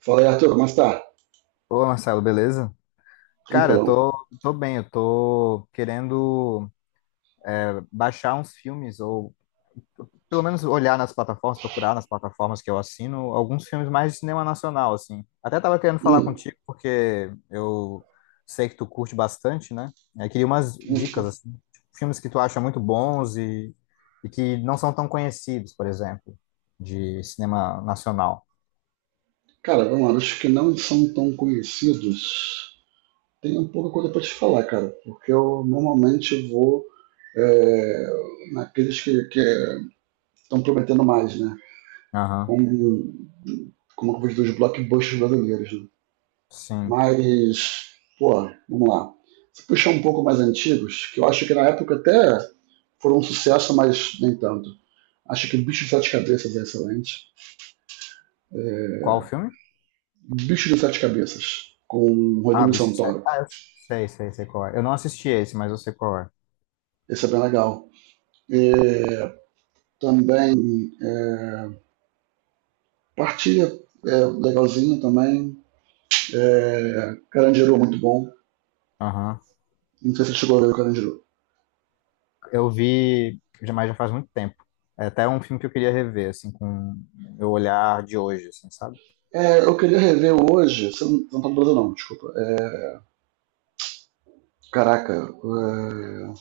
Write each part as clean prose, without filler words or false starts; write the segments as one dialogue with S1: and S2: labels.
S1: Fala aí, Arthur, como é que tá?
S2: Ô, Marcelo, beleza? Cara, eu
S1: Tranquilão.
S2: tô, tô bem, eu tô querendo baixar uns filmes, ou pelo menos olhar nas plataformas, procurar nas plataformas que eu assino, alguns filmes mais de cinema nacional, assim. Até tava querendo falar
S1: Hum,
S2: contigo, porque eu sei que tu curte bastante, né? Eu queria umas
S1: hum.
S2: dicas, assim, de filmes que tu acha muito bons e que não são tão conhecidos, por exemplo, de cinema nacional.
S1: Cara, vamos lá, os que não são tão conhecidos, tem um pouco coisa pra te falar, cara, porque eu normalmente vou é, naqueles que estão prometendo mais, né?
S2: Aham,
S1: Como, como eu vejo dos blockbusters brasileiros, né?
S2: sim.
S1: Mas, pô, vamos lá. Se puxar um pouco mais antigos, que eu acho que na época até foram um sucesso, mas nem tanto. Acho que Bicho de Sete Cabeças é excelente. É,
S2: Qual o filme?
S1: Bicho de Sete Cabeças, com
S2: Ah,
S1: Rodrigo
S2: Bicho de Sete.
S1: Santoro.
S2: Ah, eu sei qual é. Eu não assisti esse, mas eu sei qual é.
S1: Esse é bem legal. É, também é, Partilha é legalzinho também. É, Carandiru é muito bom.
S2: Aham.
S1: Não sei se você chegou a ver o Carandiru.
S2: Eu vi, já mas já faz muito tempo. É até um filme que eu queria rever, assim, com meu olhar de hoje, assim, sabe?
S1: É, eu queria rever hoje. Você não tá no Brasil, não, desculpa. Caraca, é,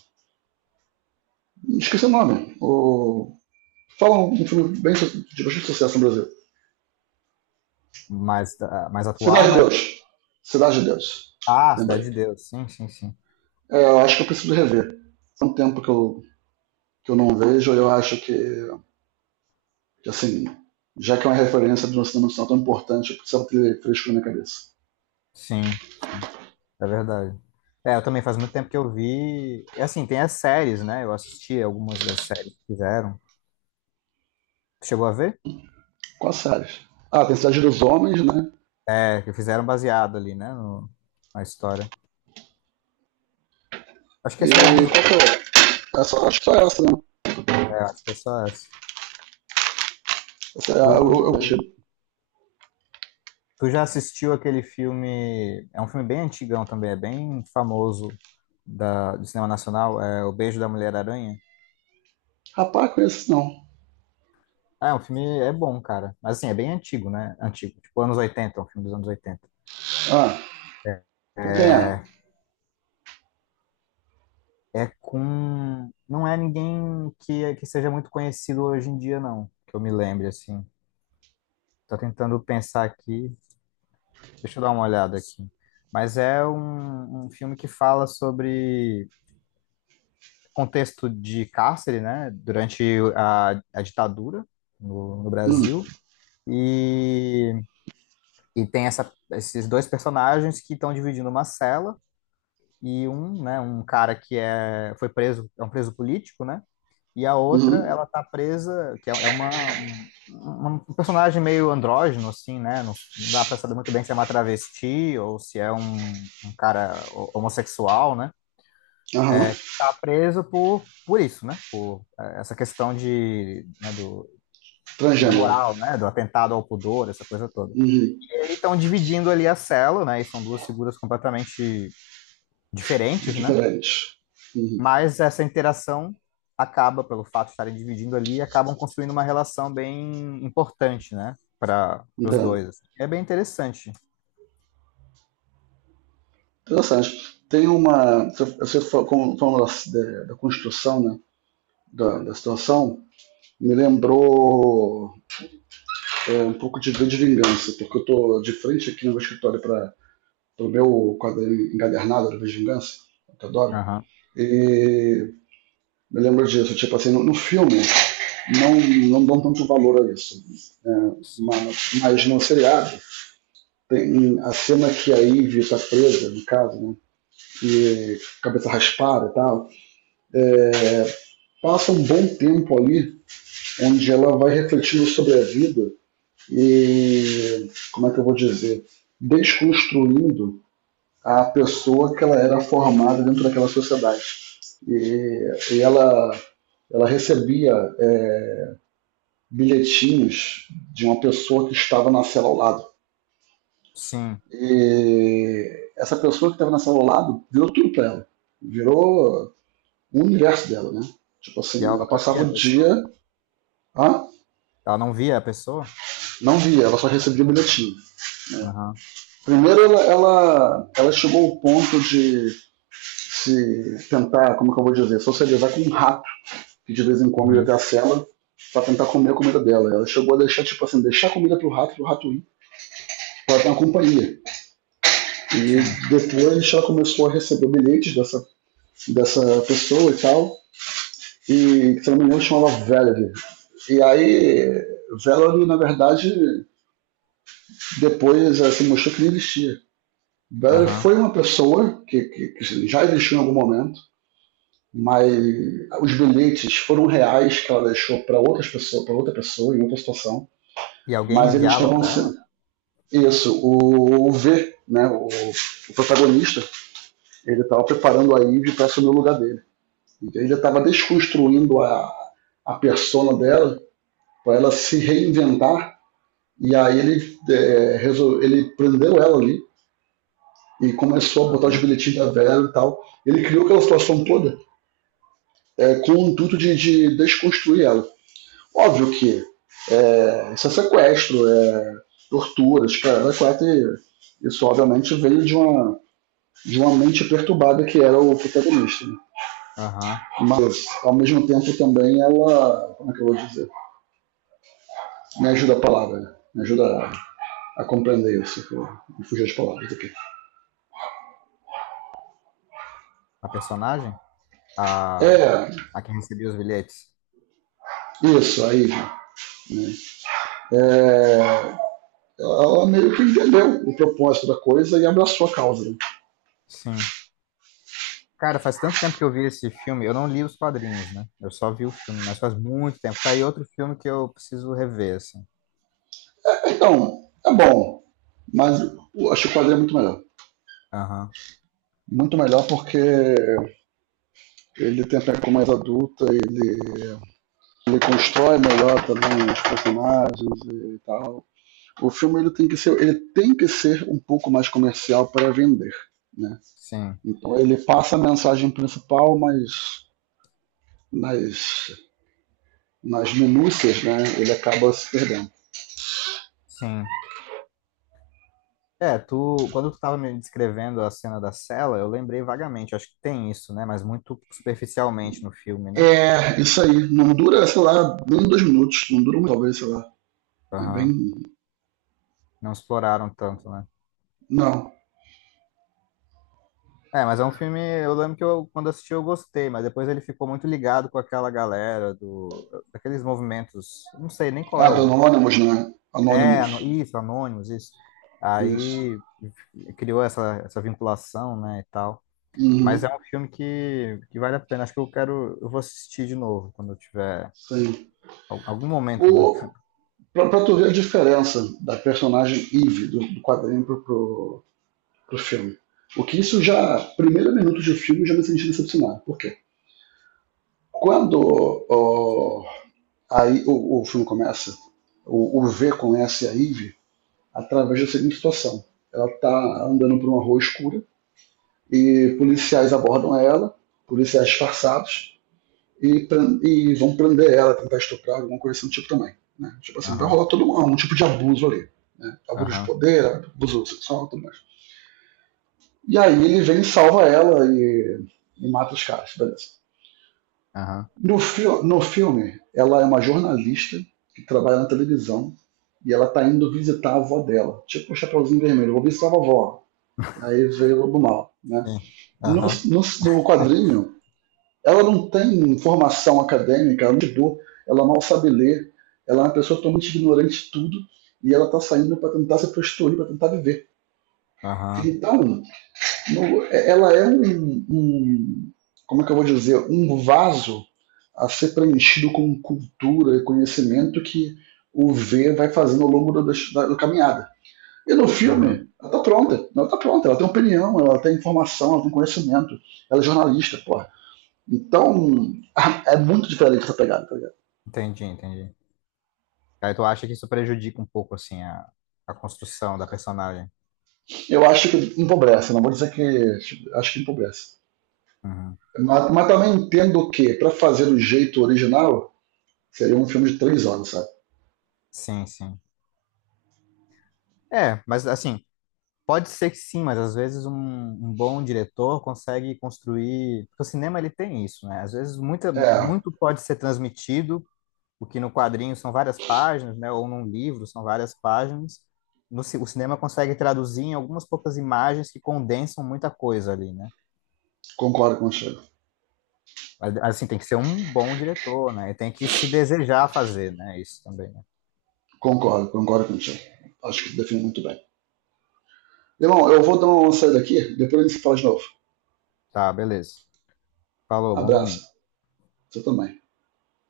S1: esqueci o nome. O, fala um filme bem, de bastante sucesso no Brasil:
S2: Mais, ah, mais atual,
S1: Cidade de
S2: mas.
S1: Deus. Cidade de Deus.
S2: Ah, Cidade
S1: Lembrei.
S2: de Deus. Sim, sim, sim.
S1: É, eu acho que eu preciso rever. Há um tempo que eu não vejo. Eu acho que assim, já que é uma referência de um cinema nacional tão importante, eu precisava ter fresco na minha cabeça.
S2: Sim, sim. É verdade. É, eu também faz muito tempo que eu vi. E, assim, tem as séries, né? Eu assisti algumas das séries que fizeram. Chegou a ver?
S1: Quais séries? Ah, tem Cidade dos Homens, né?
S2: É, que fizeram baseado ali, né? Na história. Acho que é a
S1: E
S2: Cidade
S1: qual
S2: dos Homens.
S1: que é? Essa, acho que só essa, né?
S2: É, acho que é só essa.
S1: Essa, eu achei.
S2: Tu, tu já assistiu aquele filme? É um filme bem antigão também, é bem famoso do cinema nacional, é O Beijo da Mulher-Aranha.
S1: Rapaz, conheço não.
S2: Ah, é um filme, é bom, cara. Mas assim, é bem antigo, né? Antigo, tipo anos oitenta, é um filme dos anos oitenta.
S1: Ah,
S2: É,
S1: com quem é?
S2: é, É com. Não é ninguém que seja muito conhecido hoje em dia, não, que eu me lembre, assim. Tô tentando pensar aqui, deixa eu dar uma olhada aqui. Mas é um filme que fala sobre contexto de cárcere, né, durante a ditadura no
S1: Hum,
S2: Brasil. E, e tem essa, esses dois personagens que estão dividindo uma cela e um, né, um cara que é, foi preso, é um preso político, né? E a outra,
S1: uhum,
S2: ela tá presa, que é um um personagem meio andrógeno, assim, né? Não dá pra saber muito bem se é uma travesti ou se é um cara homossexual, né?
S1: aham.
S2: Tá preso por isso, né? Por essa questão de, né, do, da
S1: Transgênero.
S2: moral, né? Do atentado ao pudor, essa coisa toda.
S1: Uhum,
S2: E aí estão dividindo ali a cela, né? E são duas figuras completamente diferentes, né?
S1: diferente. Uhum.
S2: Mas essa interação acaba, pelo fato de estarem dividindo ali, acabam construindo uma relação bem importante, né? Para os
S1: Então,
S2: dois, assim. É bem interessante.
S1: interessante. Tem uma. Você falou da construção, né? Da situação, me lembrou um pouco de vingança, porque eu tô de frente aqui no meu escritório para o meu quadrinho encadernado de vingança, que eu adoro.
S2: Aham.
S1: E me lembro disso, tipo assim, no filme não dão tanto valor a isso, né?
S2: Sim.
S1: Mas no seriado tem a cena que a Ivy está presa, no caso, né? E cabeça raspada e tal, é, passa um bom tempo ali onde ela vai refletindo sobre a vida e como é que eu vou dizer, desconstruindo a pessoa que ela era formada dentro daquela sociedade. E ela recebia é, bilhetinhos de uma pessoa que estava na cela ao lado.
S2: Sim.
S1: E essa pessoa que estava na cela ao lado virou tudo para ela. Virou o universo dela, né? Tipo
S2: E
S1: assim,
S2: ela
S1: ela
S2: nunca
S1: passava
S2: via a
S1: o
S2: pessoa?
S1: dia, ah,
S2: Ela não via a pessoa?
S1: não via, ela só recebia bilhetinho.
S2: Aham.
S1: Primeiro, ela chegou ao ponto de se tentar, como é que eu vou dizer, socializar com um rato que de vez em quando ia
S2: Uhum.
S1: até a cela para tentar comer a comida dela. Ela chegou a deixar, tipo assim, deixar a comida pro rato ir, pra ter uma companhia. E
S2: Sim.
S1: depois ela começou a receber bilhetes dessa pessoa e tal, e se não me engano chamava Valerie. E aí, Valerie, na verdade, depois ela se assim, mostrou que não existia. Valerie
S2: Aham.
S1: foi uma pessoa que já existiu em algum momento, mas os bilhetes foram reais que ela deixou para outras pessoas, para outra pessoa em outra situação,
S2: E alguém
S1: mas eles
S2: enviava
S1: estavam
S2: pra
S1: sendo
S2: ela?
S1: isso, o V, né, o protagonista, ele estava preparando a Ivy para assumir o lugar dele. Então ele estava desconstruindo a persona dela para ela se reinventar e aí ele resolve, ele prendeu ela ali e começou a botar os
S2: Aham.
S1: bilhetinhos da Vera e tal. Ele criou aquela situação toda com o intuito de desconstruir ela. Óbvio que isso é sequestro, é tortura, escrava 4 e isso obviamente veio de uma mente perturbada que era o protagonista. Né?
S2: Aham.
S1: Mas ao mesmo tempo também ela, como é que eu vou dizer? Me ajuda a palavra, né? Me ajuda a compreender isso, que eu fugi as palavras aqui.
S2: A personagem? A...
S1: É,
S2: a que recebia os bilhetes?
S1: isso, aí, né? É, ela meio que entendeu o propósito da coisa e abraçou a causa. Né?
S2: Sim. Cara, faz tanto tempo que eu vi esse filme. Eu não li os quadrinhos, né? Eu só vi o filme, mas faz muito tempo. Tá aí outro filme que eu preciso rever, assim.
S1: Então, é bom, mas acho que o quadro é muito melhor.
S2: Aham.
S1: Muito melhor porque ele tem a pegada mais adulta, ele constrói melhor também os personagens e tal. O filme ele tem que ser, ele tem que ser um pouco mais comercial para vender, né?
S2: Sim.
S1: Então ele passa a mensagem principal, mas nas nas minúcias, né? Ele acaba se perdendo.
S2: Sim. É, tu, quando tu tava me descrevendo a cena da cela, eu lembrei vagamente, acho que tem isso, né? Mas muito superficialmente no filme, né?
S1: É, isso aí. Não dura, sei lá, nem 2 minutos. Não dura muito, talvez, sei lá. É bem.
S2: Aham. Não exploraram tanto, né?
S1: Não.
S2: É, mas é um filme. Eu lembro que eu, quando assisti eu gostei, mas depois ele ficou muito ligado com aquela galera daqueles movimentos. Não sei nem qual
S1: Ah,
S2: é
S1: do
S2: o.
S1: Anonymous, né?
S2: É,
S1: Anonymous.
S2: isso, Anônimos, isso.
S1: Isso.
S2: Aí criou essa, essa vinculação, né, e tal. Mas
S1: Uhum.
S2: é um filme que vale a pena. Acho que eu quero. Eu vou assistir de novo quando eu tiver
S1: Sim.
S2: algum momento, né?
S1: O, pra tu ver a diferença da personagem Eve do quadrinho pro filme. O que isso já. Primeiro minuto de filme já me senti decepcionado. Por quê? Quando ó, aí, o filme começa, o V conhece a Eve através da seguinte situação. Ela tá andando por uma rua escura e policiais abordam ela, policiais disfarçados, e, e vão prender ela, tentar estuprar, alguma coisa assim do tipo também. Né? Tipo assim, vai
S2: Aham,
S1: rolar todo um tipo de abuso ali. Né? Abuso de
S2: aham,
S1: poder, abuso sexual, tudo mais. E aí ele vem e salva ela e mata os caras, beleza.
S2: aham.
S1: No filme, ela é uma jornalista que trabalha na televisão e ela tá indo visitar a avó dela. Tipo o Chapeuzinho Vermelho, vou visitar a avó. Aí veio o Lobo Mal. Né?
S2: Sim. Aham,
S1: No quadrinho, ela não tem formação acadêmica, ela não estudou, ela mal sabe ler, ela é uma pessoa totalmente ignorante de tudo e ela está saindo para tentar se prostituir, para tentar viver.
S2: aham,
S1: Então, no, é, ela é um, como é que eu vou dizer, um vaso a ser preenchido com cultura e conhecimento que o V vai fazendo ao longo da caminhada. E no
S2: aham.
S1: filme, ela tá pronta, ela tá pronta, ela tem opinião, ela tem informação, ela tem conhecimento, ela é jornalista, pô, então, é muito diferente essa pegada, tá ligado?
S2: Entendi, entendi. Aí tu acha que isso prejudica um pouco, assim, a construção da personagem?
S1: Eu acho que empobrece, não vou dizer que. Acho que empobrece.
S2: Uhum.
S1: Mas também entendo que, para fazer do jeito original, seria um filme de 3 horas, sabe?
S2: Sim, sim. É, mas assim, pode ser que sim, mas às vezes um bom diretor consegue construir. Porque o cinema ele tem isso, né? Às vezes
S1: É,
S2: muito pode ser transmitido, o que no quadrinho são várias páginas, né? Ou num livro são várias páginas. No, ci- O cinema consegue traduzir em algumas poucas imagens que condensam muita coisa ali, né?
S1: concordo contigo.
S2: Mas, assim, tem que ser um bom diretor, né? E tem que se desejar fazer, né? Isso também, né?
S1: Concordo contigo. Acho que define muito bem. Irmão, eu vou dar uma saída aqui, depois a gente se fala de novo.
S2: Tá, beleza. Falou, bom
S1: Abraço.
S2: domingo.
S1: Você também.